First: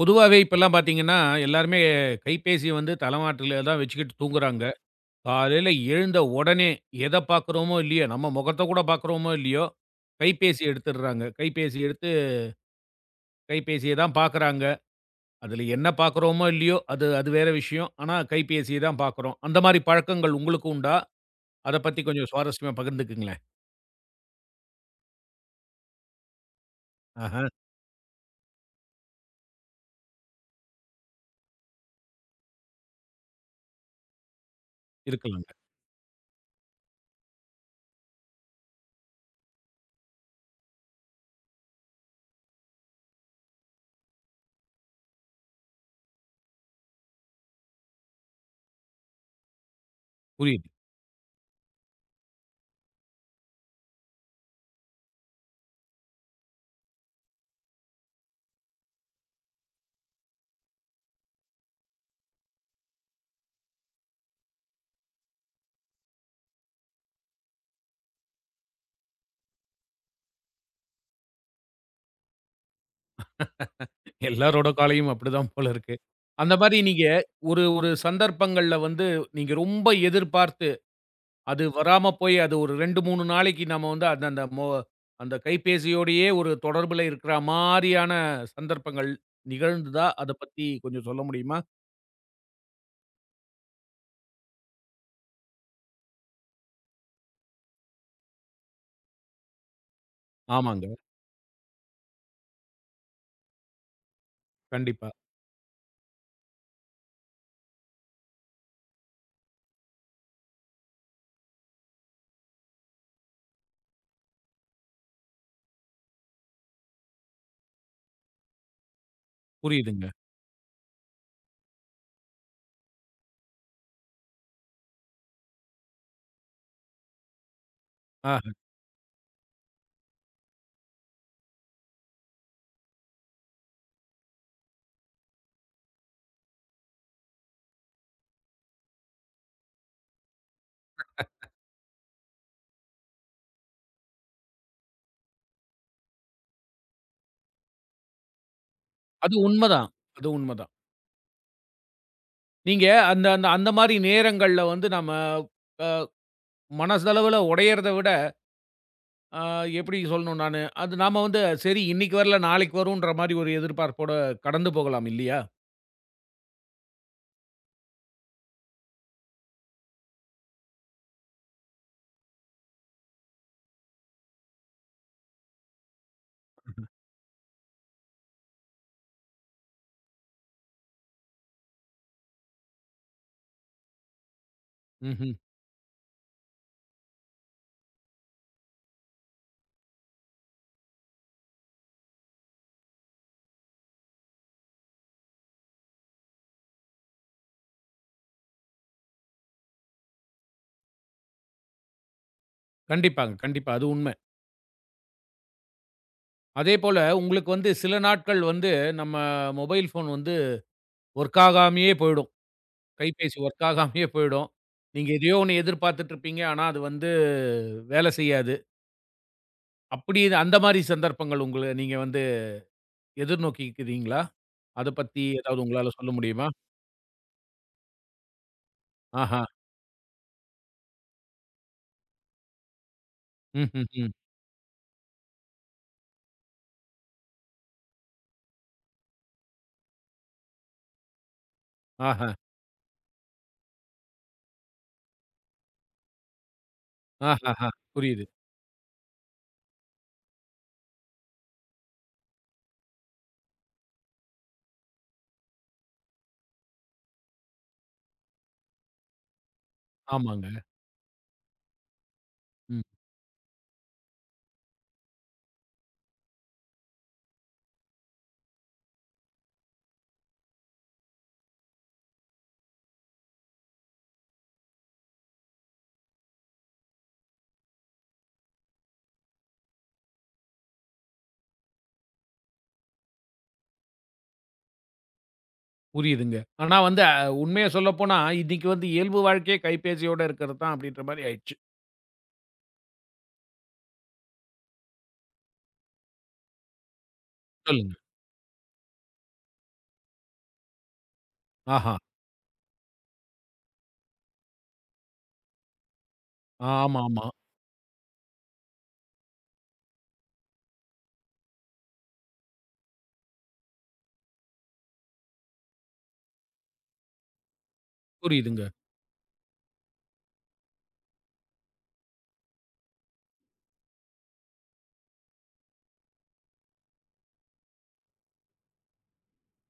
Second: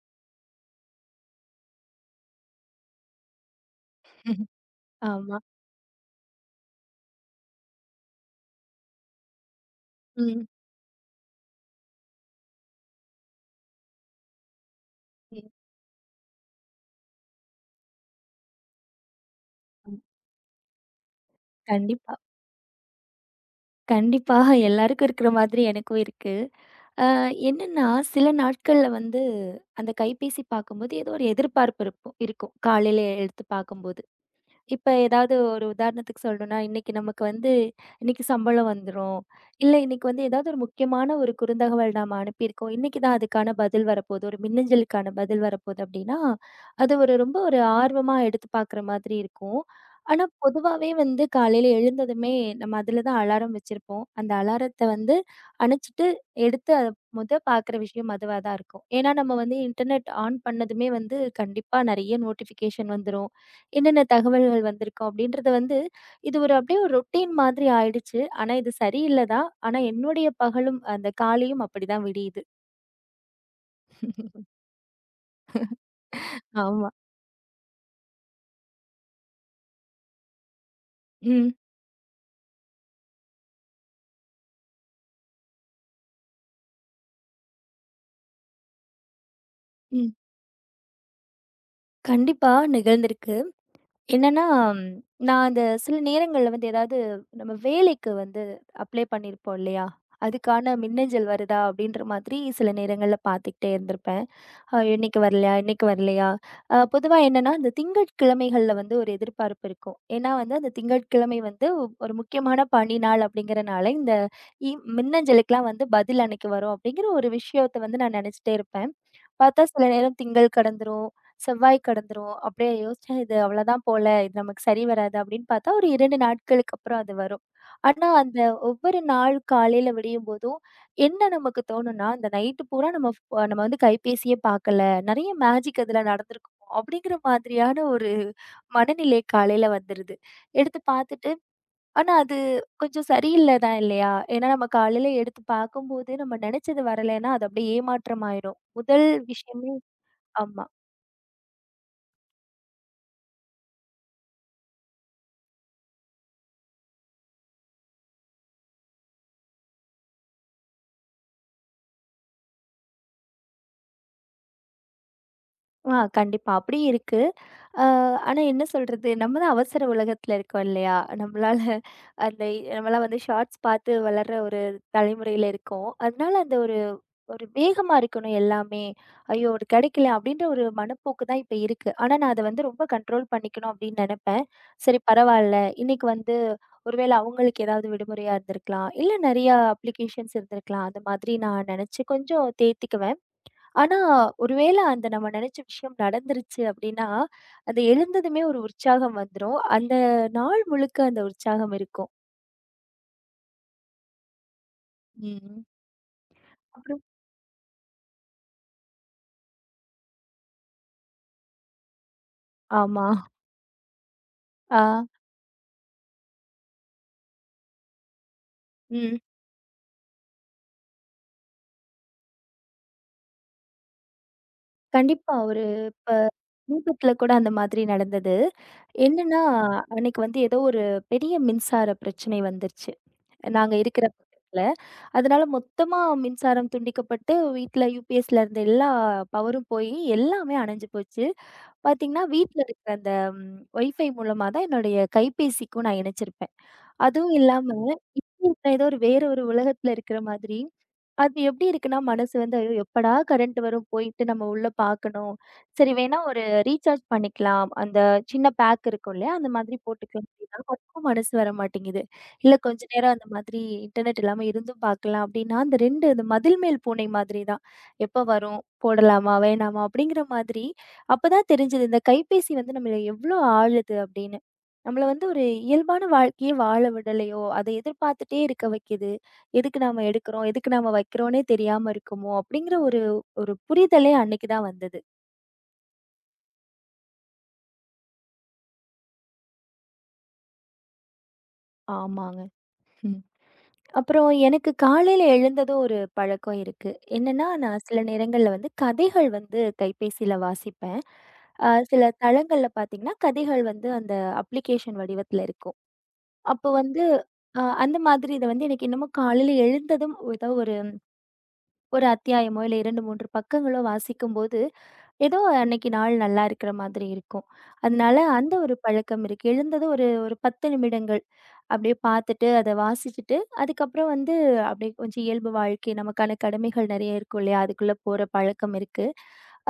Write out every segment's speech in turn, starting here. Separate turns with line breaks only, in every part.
பொதுவாவே இப்பல்லாம் பார்த்தீங்கன்னா, எல்லாருமே கைபேசிய வந்து தலைமாட்டில தான் வச்சுக்கிட்டு தூங்குறாங்க.
ஆமா.
காலையில எழுந்த உடனே எத பார்க்குறோமோ இல்லையோ, நம்ம முகத்த கூட பார்க்குறோமோ இல்லையோ,
ம்.
கைபேசி எடுத்துடுறாங்க. கைபேசி எடுத்து கைபேசிய தான் பார்க்குறாங்க.
ம்.
அதில என்ன பார்க்குறோமோ இல்லையோ, அது அது வேற விஷயம். ஆனா கைபேசிய தான் பார்க்குறோம். அந்த மாரி
ம்.
பழக்கங்கள் உங்களுக்கு உண்டா? அத பத்தி
கண்டிப்பா.
கொஞ்சம் சுவாரஸ்யமா பகிர்ந்துக்குங்களேன்.
கண்டிப்பாக எல்லாருக்கும் இருக்கிற மாதிரி எனக்கும் இருக்கு. அ
ஆஹா,
என்னன்னா, சில நாட்கள்ல வந்து அந்த கைபேசி பார்க்கும்போது ஏதோ ஒரு எதிர்பார்ப்பு இருக்கும். காலையில எடுத்து பார்க்கும்போது. இப்ப ஏதாவது
இருக்கலாங்க.
ஒரு உதாரணத்துக்கு சொல்லணும்னா, இன்னைக்கு நமக்கு வந்து இன்னைக்கு சம்பளம் வந்துரும். இல்ல இன்னைக்கு வந்து ஏதாவது ஒரு முக்கியமான ஒரு குறுந்தகவல் நாம அனுப்பியிருக்கோம். இன்னைக்கு தான் அதுக்கான பதில் வரப்போகுது. ஒரு மின்னஞ்சலுக்கான பதில் வரப்போகுது அப்படின்னா, அது ஒரு ரொம்ப ஒரு ஆர்வமா எடுத்து பார்க்குற மாதிரி இருக்கும். ஆனா
புரியுது.
பொதுவாவே வந்து காலையில எழுந்ததுமே நம்ம அதில தான் அலாரம் வச்சிருப்போம். அந்த அலாரத்த வந்து அணைச்சுட்டு எடுத்து அத மொத பார்க்குற விஷயம் அதுவா தான் இருக்கும். ஏன்னா நம்ம வந்து இன்டர்நெட் ஆன் பண்ணதுமே வந்து கண்டிப்பா நெறைய நோட்டிஃபிகேஷன் வந்துரும். என்னென்ன தகவல்கள் வந்திருக்கும் அப்படின்றது வந்து, இது ஒரு அப்படியே ஒரு ரொட்டீன் மாதிரி ஆயிடுச்சு. ஆனா இது சரியில்ல தான். ஆனா என்னுடைய பகலும், அந்த காலையும் அப்படிதான் விடியுது.
எல்லாரோட காலையும் அப்படிதான் போல இருக்கு. அந்த மாரி
ஆமா.
நீங்க ஒரு ஒரு சந்தர்ப்பங்கள்ல வந்து, நீங்க ரொம்ப எதிர்பார்த்து
ம்.
அது வராம போய், அது ஒரு 2, 3 நாளைக்கு நம்ம வந்து அந்த அந்த மொ அந்த கைபேசியோடையே ஒரு தொடர்புல இருக்கிற மாரியான சந்தர்ப்பங்கள் நிகழ்ந்ததா?
ம்.
அத பத்தி கொஞ்சம் சொல்ல முடியுமா?
கண்டிப்பா நிகழ்ந்திருக்கு. என்னன்னா, ம், நான் அந்த சில நேரங்கள்ல வந்து ஏதாவது நம்ம வேலைக்கு வந்து அப்ளை பண்ணியிருப்போம் இல்லையா? அதுக்கான
ஆமாங்க.
மின்னஞ்சல் வருதா அப்படின்ற மாதிரி சில நேரங்கள்ல பார்த்துக்கிட்டே இருந்திருப்பேன்.
கண்டிப்பா.
இன்னைக்கு வரலையா? இன்னைக்கு வரலையா? பொதுவா என்னன்னா, இந்த திங்கட்கிழமைகள்ல வந்து ஒரு எதிர்பார்ப்பு இருக்கும். ஏன்னா வந்து அந்த திங்கட்கிழமை வந்து ஒரு முக்கியமான பணி நாள் அப்படிங்கிறனால, இந்த இ மின்னஞ்சலுக்குலாம் வந்து பதில் அன்னைக்கு வரும் அப்படிங்கிற ஒரு விஷயத்த வந்து நான் நெனச்சுட்டே இருப்பேன். பார்த்தா சில
புரியுதுங்க.
நேரம் திங்கள் கடந்துரும், செவ்வாய் கடந்துரும். அப்படியே யோசிச்சேன் இது அவ்வளோதான் போல, இது நமக்கு சரி வராது அப்படின்னு பார்த்தா, ஒரு 2 நாட்களுக்கு அப்புறம் அது வரும். ஆனா அந்த
ஆஹ.
ஒவ்வொரு நாள் காலையில விடியும்போதும் என்ன நமக்கு தோணும்னா, இந்த நைட்டு பூரா நம்ம வந்து கைபேசியே பார்க்கல. நெறைய மேஜிக் அதுல நடந்திருக்கும். அப்படிங்கிற மாதிரியான ஒரு மனநிலை காலையில வந்துருது. எடுத்து பார்த்துட்டு ஆனா அது கொஞ்சம் சரியில்ல தான் இல்லையா? ஏன்னா நம்ம காலையில எடுத்து பார்க்கும்போது, நம்ம நெனைச்சது வரலைன்னா, அது அப்படியே ஏமாற்றமாயிரும். முதல்
அது
விஷயமே
உண்மதான். அது
ஆமா.
உண்மதான். நீங்க அந்த அந்த அந்த மாரி நேரங்கள்ல வந்து நம்ம அ மனசளவுல உடையறத விட, அ எப்படி சொல்லணும் நானு? அது நாம வந்து சரி இன்னைக்கு வரல, நாளைக்கு வரும்ன்ற மாரி ஒரு எதிர்பார்ப்போட கடந்து போகலாம் இல்லையா?
ஆ கண்டிப்பா. அப்படி இருக்கு. அ ஆனா என்ன சொல்றது? நம்ம தான் அவசர உலகத்துல இருக்கோம் இல்லையா? நம்மளால அந்த நம்மலாம் வந்து ஷார்ட்ஸ் பார்த்து வளர்ற ஒரு தலைமுறையில இருக்கோம். அதனால அந்த ஒரு ஒரு வேகமா இருக்கணும் எல்லாமே. ஐயோ! ஒரு கிடைக்கல அப்படின்ற ஒரு மனப்போக்கு தான் இப்ப இருக்கு. ஆனா நான் அத வந்து ரொம்ப கண்ட்ரோல் பண்ணிக்கணும் அப்படின்னு நெனைப்பேன். சரி
ம்ஹ்ம்.
பரவால்ல. இன்னைக்கு வந்து ஒருவேளை அவங்களுக்கு ஏதாவது விடுமுறையா இருந்திருக்கலாம். இல்ல நெறையா அப்ளிகேஷன்ஸ் இருந்திருக்கலாம். அந்த மாதிரி நான் நெனைச்சு கொஞ்சம் தேத்திக்குவேன். ஆனா, ஒருவேள அந்த நம்ம நெனச்ச விஷயம் நடந்துருச்சு அப்டின்னா, அந்த எழுந்ததுமே ஒரு உற்சாகம் வந்துரும். அந்த நாள் முழுக்க அந்த உற்சாகம் இருக்கும்.
கண்டிப்பாங்க. கண்டிப்பா. அது உண்ம.
ம்.
அதேபோல,
அப்புறம்
உங்களுக்கு வந்து சில நாட்கள் வந்து நம்ம மொபைல் ஃபோன் வந்து ஒர்க் ஆகாமயே போயிடும்.
ஆமா.
கைபேசி ஒர்க் ஆகாமயே போயிடும்.
ஆ,
நீங்க எதையோ ஒண்ணு எதிர்பார்த்துட்டு இருப்பீங்க. ஆனா, அது வந்து வேலை செய்யாது.
ம்.
அந்த மாரி சந்தர்ப்பங்கள் உங்கள நீங்க வந்து எதிர்நோக்கிக்கிறீங்களா? அத பத்தி
கண்டிப்பா. ஒரு
ஏதாவது உங்களால
இப்ப
சொல்ல முடியுமா?
சமீபத்துல கூட அந்த மாதிரி நடந்தது. என்னன்னா,
ஆஹா.
அன்னைக்கு வந்து ஏதோ ஒரு பெரிய மின்சார பிரச்சனை வந்துருச்சு. நாங்க இருக்கிற
ம்ஹ்ஹ்ம்.
பக்கத்துல. அதனால மொத்தமா மின்சாரம் துண்டிக்கப்பட்டு, வீட்ல யுபிஎஸ்ல இருந்த எல்லா பவரும் போயி, எல்லாமே அணைஞ்சு போச்சு. பாத்தீங்கன்னா,
ஆஹா.
வீட்ல இருக்கிற அந்த ஒய்ஃபை மூலமா தான் என்னுடைய கைபேசிக்கும் நான் இணைச்சிருப்பேன். அதுவும்
ஆஹஹா.
இல்லாம
புரியுது.
இப்போ இருக்கிற ஏதோ ஒரு வேற ஒரு உலகத்துல இருக்கிற மாதிரி அது எப்படி இருக்குன்னா, மனசு வந்து ஐயோ! எப்படா கரண்ட் வரும்? போயிட்டு நம்ம உள்ள பார்க்கணும். சரி வேணா ஒரு ரீசார்ஜ் பண்ணிக்கலாம். அந்த சின்ன பேக் இருக்கும் இல்லையா? அந்த மாதிரி போட்டுக்கலாம்
ஆமாங்க.
அப்படின்னா, அதுக்கும் மனசு வர மாட்டேங்குது. இல்ல கொஞ்ச
ம்.
நேரம் அந்த மாதிரி இன்டர்நெட் இல்லாம இருந்தும் பார்க்கலாம் அப்படின்னா, அந்த 2 இந்த மதில் மேல் பூனை மாதிரி தான். எப்ப வரும்? போடலாமா? வேணாமா? அப்படிங்கிற மாதிரி அப்பதான் தெரிஞ்சது. இந்த கைபேசி வந்து நம்மள எவ்ளோ ஆளுது அப்படின்னு. நம்மள வந்து ஒரு இயல்பான வாழ்க்கையே வாழ விடலையோ! அத எதிர்பார்த்துட்டே இருக்க வைக்குது. எதுக்கு நாம எடுக்கிறோம்? எதுக்கு நாம வைக்கிறோன்னே தெரியாம இருக்குமோ! அப்பிடிங்கிற ஒரு ஒரு புரிதலே அன்னக்கி தான் வந்தது.
புரியுதுங்க. ஆனா வந்து உண்மைய சொல்லப்போனா, இன்னைக்கு வந்து இயல்பு வாழ்க்கையே கைபேசியோட இருக்கிறது தான் அப்படின்ற மாரி ஆயிடுச்சு.
ஆமாங்க. ம். அப்புறம் எனக்கு காலையில எழுந்ததும் ஒரு பழக்கம் இருக்கு. என்னன்னா, நான்
சொல்லுங்க.
சில நேரங்கள்ல வந்து கதைகள் வந்து கைபேசியில வாசிப்பேன்.
ஆஹா.
சில தளங்கள்ல பார்த்தீங்கன்னா, கதைகள் வந்து அந்த அப்ளிகேஷன் வடிவத்தில இருக்கும். அப்போ வந்து
ஆமாமா.
அந்த மாதிரி இத வந்து எனக்கு என்னமோ காலையில எழுந்ததும் ஏதோ ஒரு ஒரு அத்தியாயமோ! இல்ல 2, 3 பக்கங்களோ வாசிக்கும்போது ஏதோ அன்னைக்கு நாள் நல்லா இருக்கிற மாதிரி இருக்கும். அதனால அந்த
புரியுதுங்க.
ஒரு பழக்கம் இருக்கு. எழுந்ததும் ஒரு ஒரு 10 நிமிடங்கள் அப்படியே பார்த்துட்டு, அத வாசிச்சுட்டு, அதுக்கப்புறம் வந்து அப்படியே கொஞ்சம் இயல்பு வாழ்க்கை நமக்கான கடமைகள் நெறைய இருக்கும் இல்லையா? அதுக்குள்ள போற பழக்கம் இருக்கு.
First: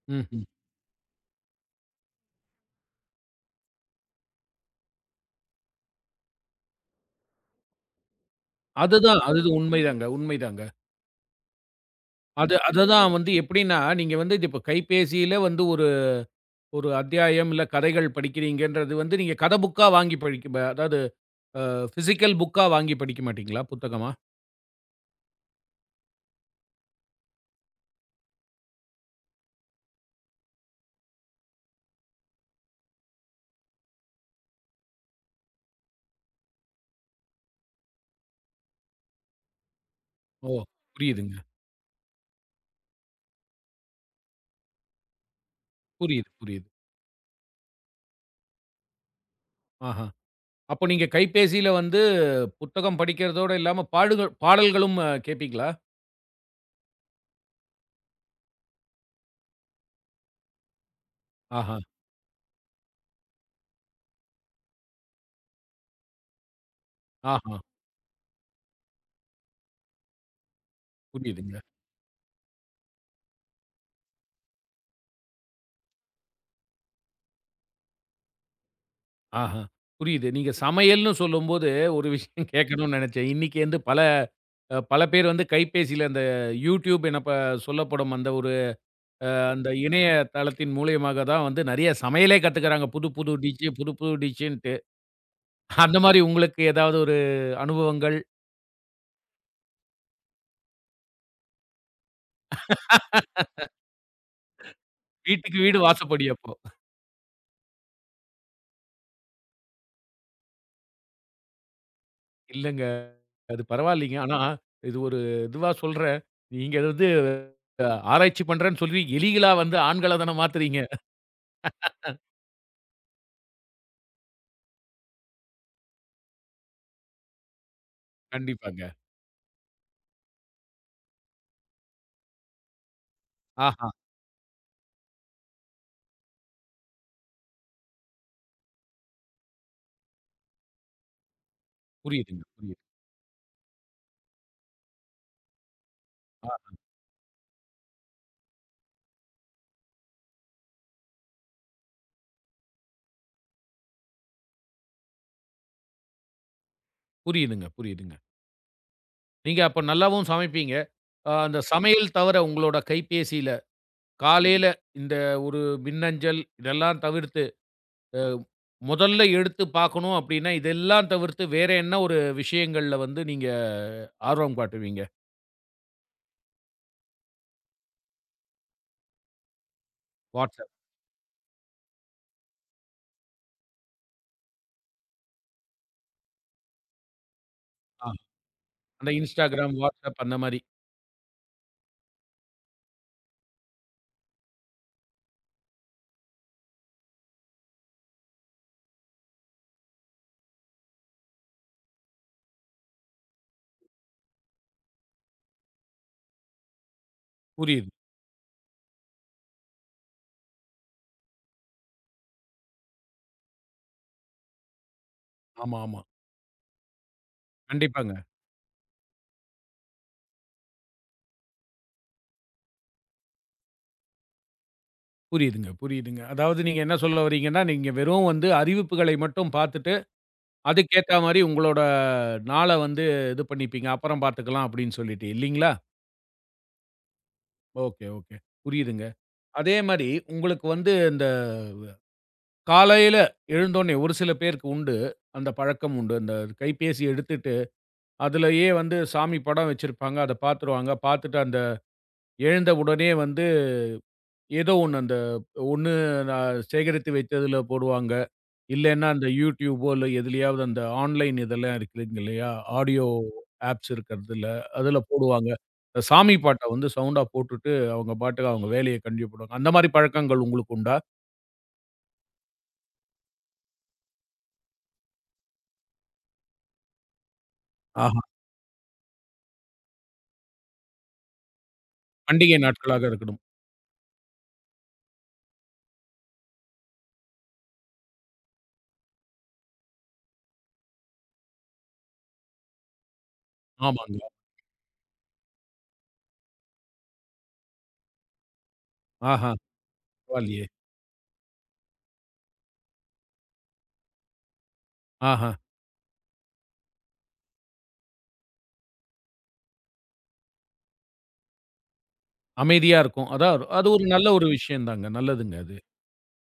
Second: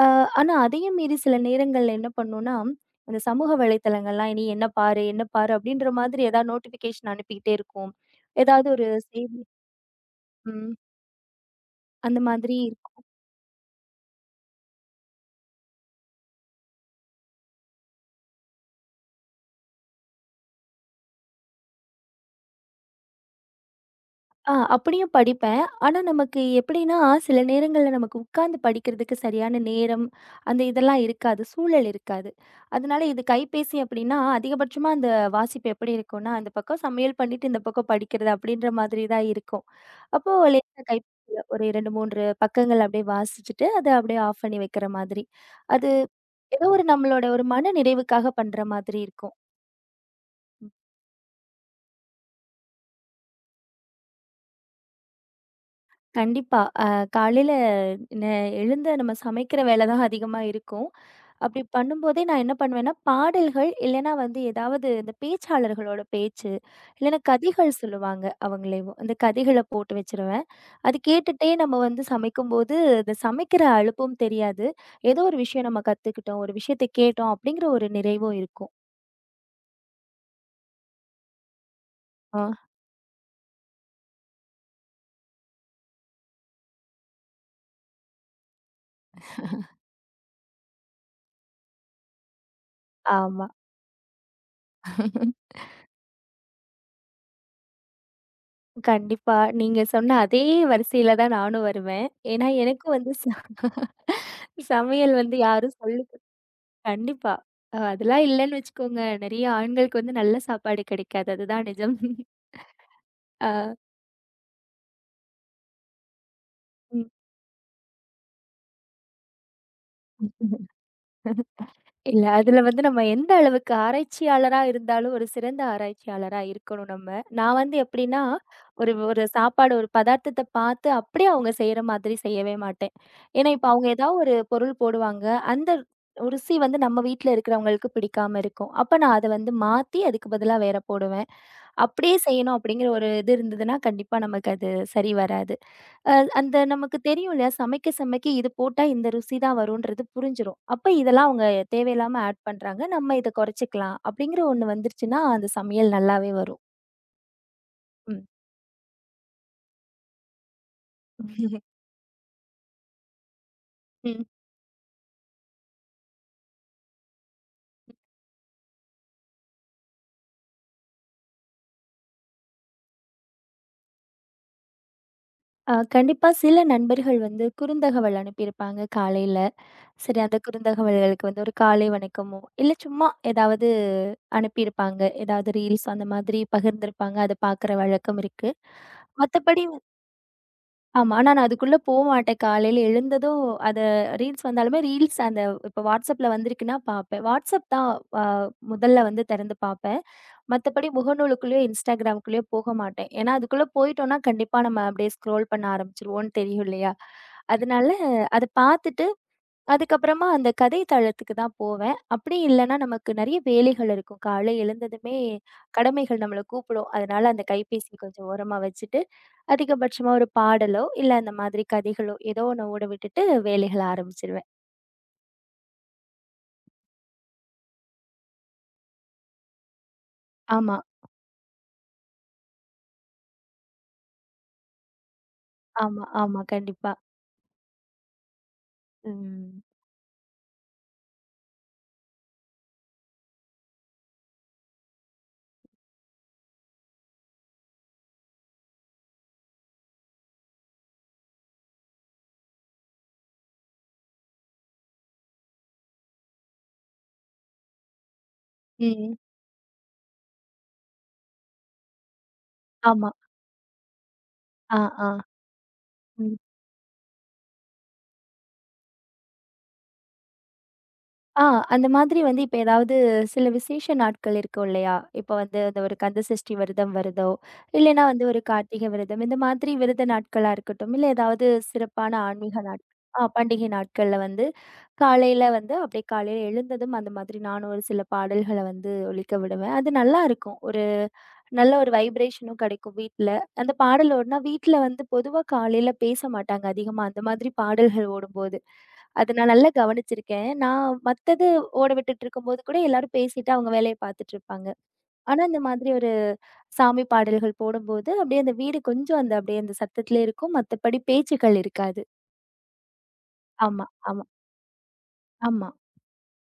அ
ம்ஹ்ம்.
ஆனா அதையும் மீறி சில நேரங்கள்ல என்ன பண்ணும்னா, இந்த சமூக வலைத்தளங்கள்லாம் "நீ என்ன பாரு, என்ன பாரு" அப்படின்ற மாதிரி ஏதாவது நோட்டிஃபிகேஷன் அனுப்பிக்கிட்டே இருக்கும். ஏதாவது ஒரு
அதுதான்.
செய்தி
அது உண்மைதாங்க, உண்மைதாங்க.
ம் அந்த
அது
மாதிரி
அததான் வந்து எப்படின்னா, நீங்க வந்து இது இப்ப கைபேசியில வந்து ஒரு ஒரு அத்தியாயம், இல்ல கதைகள் படிக்கிறீங்கன்றது வந்து நீங்க கதை புக்கா வாங்கி படிக்க ப அதாவது அ பிசிக்கல் புக்கா வாங்கி படிக்க மாட்டீங்களா? புத்தகமா?
ஆ அப்படியும் படிப்பேன். ஆனா, நமக்கு எப்படின்னா, சில நேரங்கள்ல நமக்கு உட்கார்ந்து படிக்கிறதுக்கு சரியான நேரம், அந்த இதெல்லாம் இருக்காது. சூழல் இருக்காது. அதனால இது கைபேசி அப்படின்னா, அதிகபட்சமா அந்த வாசிப்பு எப்படி இருக்கும்னா, அந்த பக்கம் சமையல் பண்ணிட்டு, இந்த பக்கம் படிக்கிறது அப்படின்ற மாதிரி தான் இருக்கும். அப்போ
ஓ!
லேசா
புரியுதுங்க.
கைபேசியில ஒரு 2, 3 பக்கங்கள் அப்படியே வாசிச்சுட்டு, அத அப்படியே ஆஃப் பண்ணி வைக்கிற மாதிரி. அது
புரியுது,
ஏதோ
புரியுது.
ஒரு நம்மளோட ஒரு மன நிறைவுக்காக பண்ற மாதிரி இருக்கும்.
ஆஹா. அப்போ நீங்க கைபேசியில வந்து புத்தகம் படிக்கிறதோட இல்லாம பாடுகள் பாடல்களும் கேட்பீங்களா?
கண்டிப்பா. காலையில ந எழுந்த நம்ம சமைக்கிற வேலை தான் அதிகமா இருக்கும். அப்படி
ஆஹா,
பண்ணும்போதே நான் என்ன பண்ணுவேன்னா, பாடல்கள் இல்லைன்னா வந்து ஏதாவது இந்த பேச்சாளர்களோட பேச்சு, இல்லைன்னா
ஆஹா.
கதைகள் சொல்லுவாங்க அவங்களேவும். அந்த கதைகள போட்டு வச்சுருவேன். அது கேட்டுட்டே
புரியுதுங்க.
நம்ம வந்து சமைக்கும்போது, அந்த சமைக்கிற அலுப்பும் தெரியாது. ஏதோ ஒரு விஷயம் நம்ம கத்துக்கிட்டோம், ஒரு விஷயத்த கேட்டோம் அப்படிங்கிற ஒரு நிறைவும் இருக்கும்.
ஆஹா. புரியுது. நீங்க சமையல்ன்னு சொல்லும்போது ஒரு
ஆ.
விஷயம் கேட்கணும்னு நெனச்சேன். இன்னைக்கு வந்து பல பேர் வந்து கைபேசியில அந்த YouTube என ப சொல்லப்படும் அந்த ஒரு அந்த இணையதளத்தின் மூலியமாக தான் வந்து நெறைய சமையலே கத்துக்கிறாங்க. புது புது
ஆமா.
டிஷ் புது புது டிஷ்ன்ட்டு. அந்த மாரி உங்களுக்கு ஏதாவது ஒரு அனுபவங்கள்?
கண்டிப்பா. நீங்க சொன்ன அதே வரிசையில தான் நானும் வருவேன். ஏன்னா எனக்கும் வந்து சமையல் வந்து
வீட்டுக்கு
யாரும்
வீடு
சொல்லி
வாசப்படி அப்போ.
கண்டிப்பா. அதெல்லாம் இல்லன்னு வச்சுக்கோங்க, நெறைய ஆண்களுக்கு வந்து நல்ல சாப்பாடு கிடைக்காது. அதுதான் நிஜம்.
இல்லங்க. அது
ஆ.
பரவாயில்லைங்க. ஆனா இது ஒரு இதுவா சொல்றேன். நீங்க அது வந்து ஆராய்ச்சி பண்றேன்னு சொல்லி எலிகளா வந்து ஆண்கள தான
ம்.
மாத்துறீங்க.
இல்ல. அதுல வந்து நம்ம எந்த அளவுக்கு ஆராய்ச்சியாளரா இருந்தாலும், ஒரு சிறந்த ஆராய்ச்சியாளரா இருக்கணும் நம்ம. நான் வந்து எப்படின்னா,
கண்டிப்பாங்க.
ஒரு ஒரு சாப்பாடு ஒரு பதார்த்தத்த பார்த்து அப்படியே அவங்க செய்ற மாதிரி செய்யவே மாட்டேன். ஏன்னா, இப்ப அவங்க
ஆஹா.
ஏதாவது ஒரு பொருள் போடுவாங்க. அந்த ருசி வந்து நம்ம வீட்ல இருக்கிறவங்களுக்கு பிடிக்காம இருக்கும். அப்ப நான் அத வந்து மாத்தி அதுக்கு பதிலா வேற போடுவேன். அப்படியே
புரியுதுங்க.
செய்யணும்
புரியுது.
அப்படிங்கிற ஒரு இது இருந்ததுன்னா, கண்டிப்பா நமக்கு அது சரி வராது. அ அந்த நமக்கு தெரியும் இல்லையா? சமைக்க சமைக்க இது போட்டா இந்த ருசி தான் வரும்ன்றது புரிஞ்சிரும். அப்ப இதெல்லாம் அவங்க தேவையில்லாம ஆட் பண்றாங்க. நம்ம இத குறைச்சுக்கலாம் அப்படிங்கிற ஒண்ணு வந்துருச்சுன்னா, அந்த சமையல் நல்லாவே வரும்.
புரியுதுங்க, புரியுதுங்க.
ம்.
நீங்க அப்ப நல்லாவும் சமைப்பீங்க. அந்த சமையல் தவிர உங்களோட கைபேசியில,
ம்.
காலையில இந்த ஒரு மின்னஞ்சல் இதெல்லாம் தவிர்த்து, அ முதல்ல எடுத்து பார்க்கணும் அப்படின்னா, இதெல்லாம் தவிர்த்து வேற என்ன ஒரு விஷயங்கள்ல வந்து நீங்க ஆர்வம் காட்டுவீங்க?
கண்டிப்பா சில நண்பர்கள் வந்து குறுந்தகவல் அனுப்பியிருப்பாங்க காலையில. சரி அந்த
WhatsApp
குறுந்தகவல்களுக்கு வந்து ஒரு காலை வணக்கமோ, இல்ல சும்மா ஏதாவது அனுப்பியிருப்பாங்க. ஏதாவது ரீல்ஸ் அந்த மாதிரி பகிர்ந்திருப்பாங்க. அத பார்க்குற
ஆ
வழக்கம் இருக்கு.
அந்த
மத்தபடி
Instagram, WhatsApp அந்த மாரி.
ஆமா. ஆனா நான் அதுக்குள்ள போமாட்டேன். காலையில எழுந்ததும் அத ரீல்ஸ் வந்தாலுமே ரீல்ஸ் அந்த இப்ப WhatsAppல வந்திருக்குன்னா பார்ப்பேன். WhatsApp தான் அ முதல்ல வந்து திறந்து பார்ப்பேன். மத்தபடி முகநூலுக்குள்ளயோ, Instagramக்குள்ளயோ போக மாட்டேன். ஏன்னா அதுக்குள்ள போயிட்டோம்னா, கண்டிப்பா நம்ம அப்படியே ஸ்க்ரோல் பண்ண ஆரம்பிச்சுருவோம்ன்னு தெரியும் இல்லையா? அதனால
புரியுது.
அத பார்த்துட்டு அதுக்கப்புறமா அந்த கதை தளத்துக்கு தான் போவேன். அப்படி இல்லன்னா, நமக்கு நெறைய வேலைகள் இருக்கும். காலை எழுந்ததுமே
ஆமா, ஆமா.
கடமைகள் நம்மள கூப்பிடும். அதனால அந்த கைபேசி
கண்டிப்பாங்க.
கொஞ்சம் ஓரமா வச்சுட்டு, அதிகபட்சமா ஒரு பாடலோ, இல்ல அந்த மாதிரி கதைகளோ ஏதோ ஒண்ண ஓட விட்டுட்டு வேலைகள ஆரம்பிச்சுருவேன்.
புரியுதுங்க, புரியுதுங்க. அதாவது நீங்க என்ன சொல்ல வரீங்கன்னா, நீங்க வெறும் வந்து அறிவிப்புகளை மட்டும் பார்த்துட்டு,
ஆமா,
அதுக்கேத்த மாரி உங்களோட நாள வந்து இது பண்ணிப்பீங்க. அப்புறம் பார்த்துக்கலாம் அப்படின்னு சொல்லிட்டு இல்லீங்களா?
ஆமா, ஆமா. கண்டிப்பா.
Okay, okay. புரியுதுங்க.
ம்.
அதே மாரி உங்களுக்கு வந்து இந்த காலையில எழுந்தோனே ஒரு சில பேருக்கு உண்டு. அந்த பழக்கம் உண்டு. அந்த கைபேசி எடுத்துட்டு, அதுலயே வந்து சாமி படம் வச்சிருப்பாங்க. அத பார்த்துருவாங்க. பார்த்துட்டு அந்த எழுந்த உடனே வந்து ஏதோ ஒண்ணு நான் சேகரித்து வைத்ததுல போடுவாங்க. இல்லன்னா,
ம்.
அந்த YouTubeஓ இல்ல எதுலயாவது அந்த ஆன்லைன் இதெல்லாம் இருக்குதுங்க இல்லையா? ஆடியோ
ஆமா.
ஆப்ஸ் இருக்கிறதுல,
ஆ,
அதுல
ஆ.
போடுவாங்க. இந்த சாமி
ம்.
பாட்ட வந்து சவுண்டா போட்டுட்டு, அவங்க பாட்டுக்கு அவங்க வேலைய கண்டினியூ பண்ணுவாங்க. அந்த மாரி பழக்கங்கள் உங்களுக்கு உண்டா?
ஆ, அந்த மாதிரி வந்து இப்ப ஏதாவது சில விசேஷ நாட்கள் இருக்கும் இல்லையா? இப்ப வந்து அந்த ஒரு கந்த சஷ்டி விரதம் வருதோ, இல்லைன்னா
ஆஹா.
வந்து ஒரு கார்த்திகை விரதம், இந்த மாதிரி விரத நாட்களா இருக்கட்டும், இல்ல ஏதாவது சிறப்பான
பண்டிகை
ஆன்மீக
நாட்களாக
ஆ
இருக்கட்டும்.
பண்டிகை நாட்கள்ல வந்து காலையில வந்து அப்படியே காலையில எழுந்ததும் அந்த மாதிரி நானும் ஒரு சில பாடல்கள வந்து ஒலிக்க விடுவேன். அது நல்லாருக்கும். ஒரு நல்ல ஒரு வைப்ரேஷனும் கிடைக்கும் வீட்ல. அந்த பாடல்
ஆமாங்க.
ஓடுனா வீட்ல வந்து பொதுவா காலையில பேச மாட்டாங்க அதிகமா, அந்த மாதிரி பாடல்கள் ஓடும்போது. அத நான்
ஆஹா,
நல்லா கவனிச்சிருக்கேன்.
பரவாயில்லையே!
நான் மத்தது ஓட விட்டுட்டு இருக்கும்போது கூட எல்லாரும் பேசிட்டு அவங்க வேலைய பார்த்துட்டு இருப்பாங்க. ஆனா
ஆஹா.
இந்த மாதிரி ஒரு சாமி பாடல்கள் போடும்போது, அப்படியே அந்த வீடு கொஞ்சம் அந்த அப்படியே அந்த சத்தத்திலே இருக்கும். மத்தபடி பேச்சுக்கள் இருக்காது.
அமைதியா இருக்கும். அதான்
ஆமா,
அது ஒரு
ஆமா,
நல்ல ஒரு விஷயம் தாங்க. நல்லதுங்க
ஆமா.
அது.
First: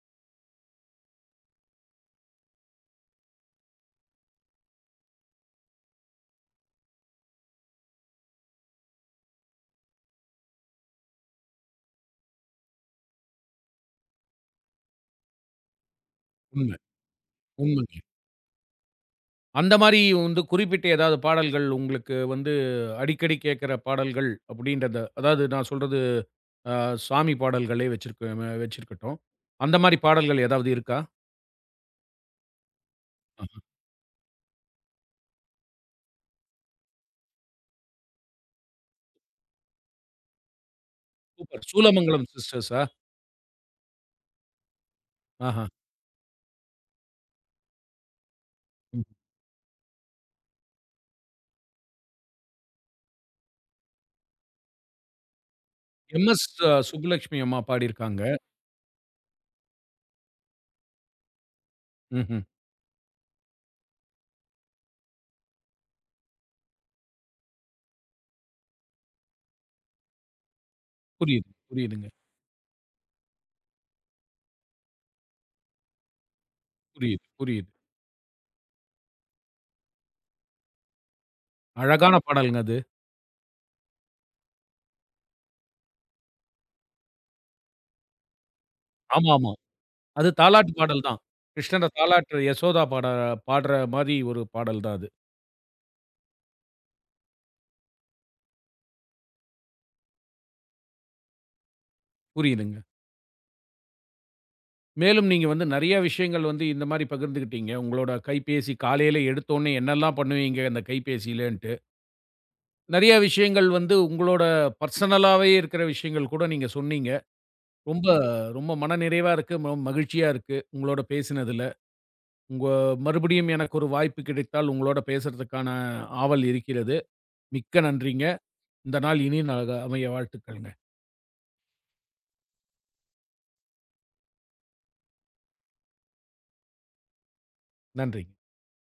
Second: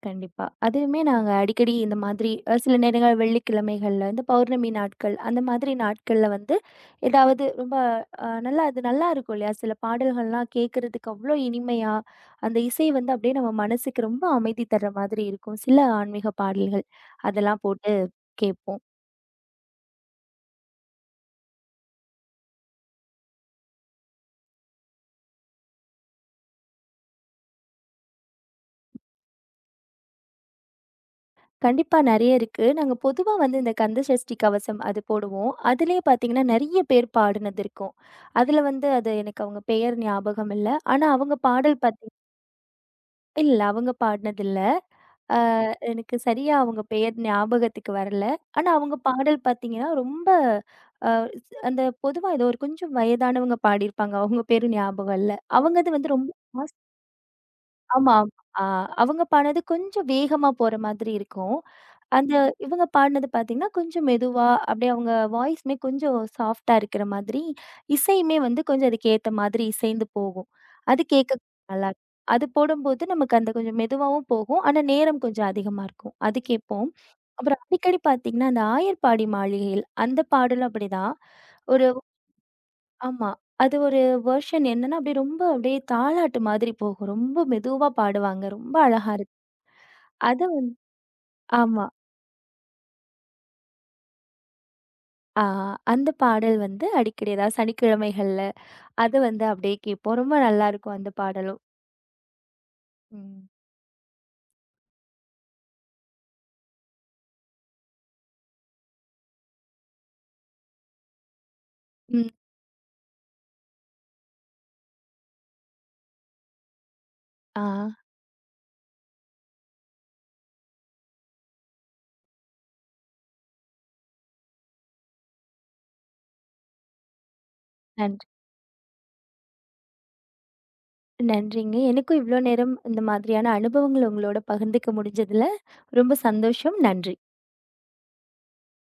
கண்டிப்பா. அதுவுமே நாங்க அடிக்கடி இந்த மாதிரி சில நேரங்கள் வெள்ளிக்கிழமைகள்ல இந்த பௌர்ணமி நாட்கள், அந்த மாதிரி நாட்கள்ல வந்து ஏதாவது ரொம்ப நல்லா அது நல்லாருக்கும் இல்லையா? சில பாடல்கள்லாம் கேட்கறதுக்கு அவ்ளோ இனிமையா, அந்த இசை வந்து அப்படியே நம்ம மனசுக்கு ரொம்ப அமைதி தர்ற மாதிரி இருக்கும். சில ஆன்மீக
உண்ம,
பாடல்கள் அதெல்லாம்
உண்மங்க.
போட்டு கேட்போம்.
அந்த மாரி வந்து குறிப்பிட்ட ஏதாவது பாடல்கள் உங்களுக்கு வந்து அடிக்கடி கேட்கிற பாடல்கள் அப்படின்றத அதாவது நான் சொல்றது அ சாமி பாடல்களே வச்சிருக்கட்டும். அந்த மாரி பாடல்கள் ஏதாவது இருக்கா?
கண்டிப்பா நெறைய இருக்கு. நாங்க பொதுவா வந்து இந்த கந்த சஷ்டி கவசம் அது போடுவோம். அதிலயே பார்த்தீங்கன்னா, நெறைய பேர் பாடுனது இருக்கும். அதுல வந்து அது எனக்கு அவங்க பெயர் ஞாபகம் இல்ல. ஆனா அவங்க
சூப்பர்.
பாடல் பாத்தீங்கன்னா
சூலமங்கலம் சிஸ்டர்ஸா?
இல்ல. அவங்க பாடுனதில்ல. அ
ஆஹா.
எனக்கு சரியா அவங்க பெயர் ஞாபகத்துக்கு வரல. ஆனா அவங்க
ம்.
பாடல் பார்த்தீங்கன்னா, ரொம்ப அ அந்த பொதுவா ஏதோ ஒரு கொஞ்சம் வயதானவங்க பாடியிருப்பாங்க. அவங்க பேரும் ஞாபகம் இல்ல. அவங்கது வந்து ரொம்ப
எம்.எஸ்.
ஃபாஸ்ட்
சுப்புலட்சுமி அம்மா
ஆமா. ஆமா.
பாடியிருக்காங்க.
ஆ அவங்க பாடுனது கொஞ்சம் வேகமா போற மாதிரி இருக்கும். அந்த
ம்ஹ்ம்.
இவங்க பாடுனது பார்த்தீங்கன்னா, கொஞ்சம் மெதுவா, அப்படியே அவங்க வாய்ஸுமே கொஞ்சம் சாஃப்ட்டா இருக்கிற மாதிரி, இசையுமே வந்து கொஞ்சம் அதுக்கு ஏத்த மாதிரி இசைந்து போகும். அது கேட்க
புரியுது,
நல்லா இருக்கும்.
புரியுதுங்க.
அது போடும்போது நமக்கு அந்த கொஞ்சம் மெதுவாவும் போகும். ஆனா, நேரம் கொஞ்சம் அதிகமா இருக்கும். அது கேட்போம்.
புரியுது,
அப்புறம்
புரியுது.
அடிக்கடி பார்த்தீங்கன்னா, அந்த "ஆயர்பாடி மாளிகையில்" அந்த பாடலும் அப்படிதான். ஒரு
அழகான பாடல்ங்க அது.
ஆமா. அது ஒரு வெர்ஷன் என்னன்னா, அப்படியே ரொம்ப அப்படியே தாலாட்டு மாதிரி போகும். ரொம்ப மெதுவா பாடுவாங்க. ரொம்ப அழகா இருக்கும்.
ஆமாமா. அது
அது
தாலாட்டு பாடல் தான்.
ஆமா.
கிருஷ்ணர தாலாட்டு யசோதா பாடுற மாரி ஒரு பாடல் தான் அது.
ஆ அந்த பாடல் வந்து அடிக்கடி ஏதாவது சனிக்கிழமைகள்ல, அது வந்து அப்படியே கேட்போம். ரொம்ப நல்லாருக்கும் அந்த பாடலும்.
புரியுதுங்க.
ம்.
மேலும் நீங்க வந்து நெறைய விஷயங்கள் வந்து இந்த மாரி பகிர்ந்துக்கிட்டீங்க. உங்களோட கைபேசி காலையில எடுத்தோனே என்னலாம் பண்ணுவீங்க அந்த கைபேசியிலன்ட்டு.
ம்.
நெறைய விஷயங்கள் வந்து உங்களோட பர்சனலாவே இருக்கிற விஷயங்கள் கூட நீங்க சொன்னீங்க.
ஆ
ரொம்ப ரொம்ப மனநிறைவா இருக்கு. மகிழ்ச்சியா இருக்கு. உங்களோட பேசினதுல. உங்க மறுபடியும் எனக்கு ஒரு வாய்ப்பு கிடைத்தால் உங்களோட பேசுறதுக்கான ஆவல் இருக்கிறது. மிக்க நன்றிங்க.
நன்றி
இந்த நாள் இனிய நாளாக அமைய வாழ்த்துக்கள்ங்க.
நன்றிங்க. எனக்கும் இவ்ளோ நேரம் இந்த மாதிரியான அனுபவங்கள உங்களோட பகிர்ந்துக்க முடிஞ்சதுல ரொம்ப சந்தோஷம். நன்றி.
நன்றி.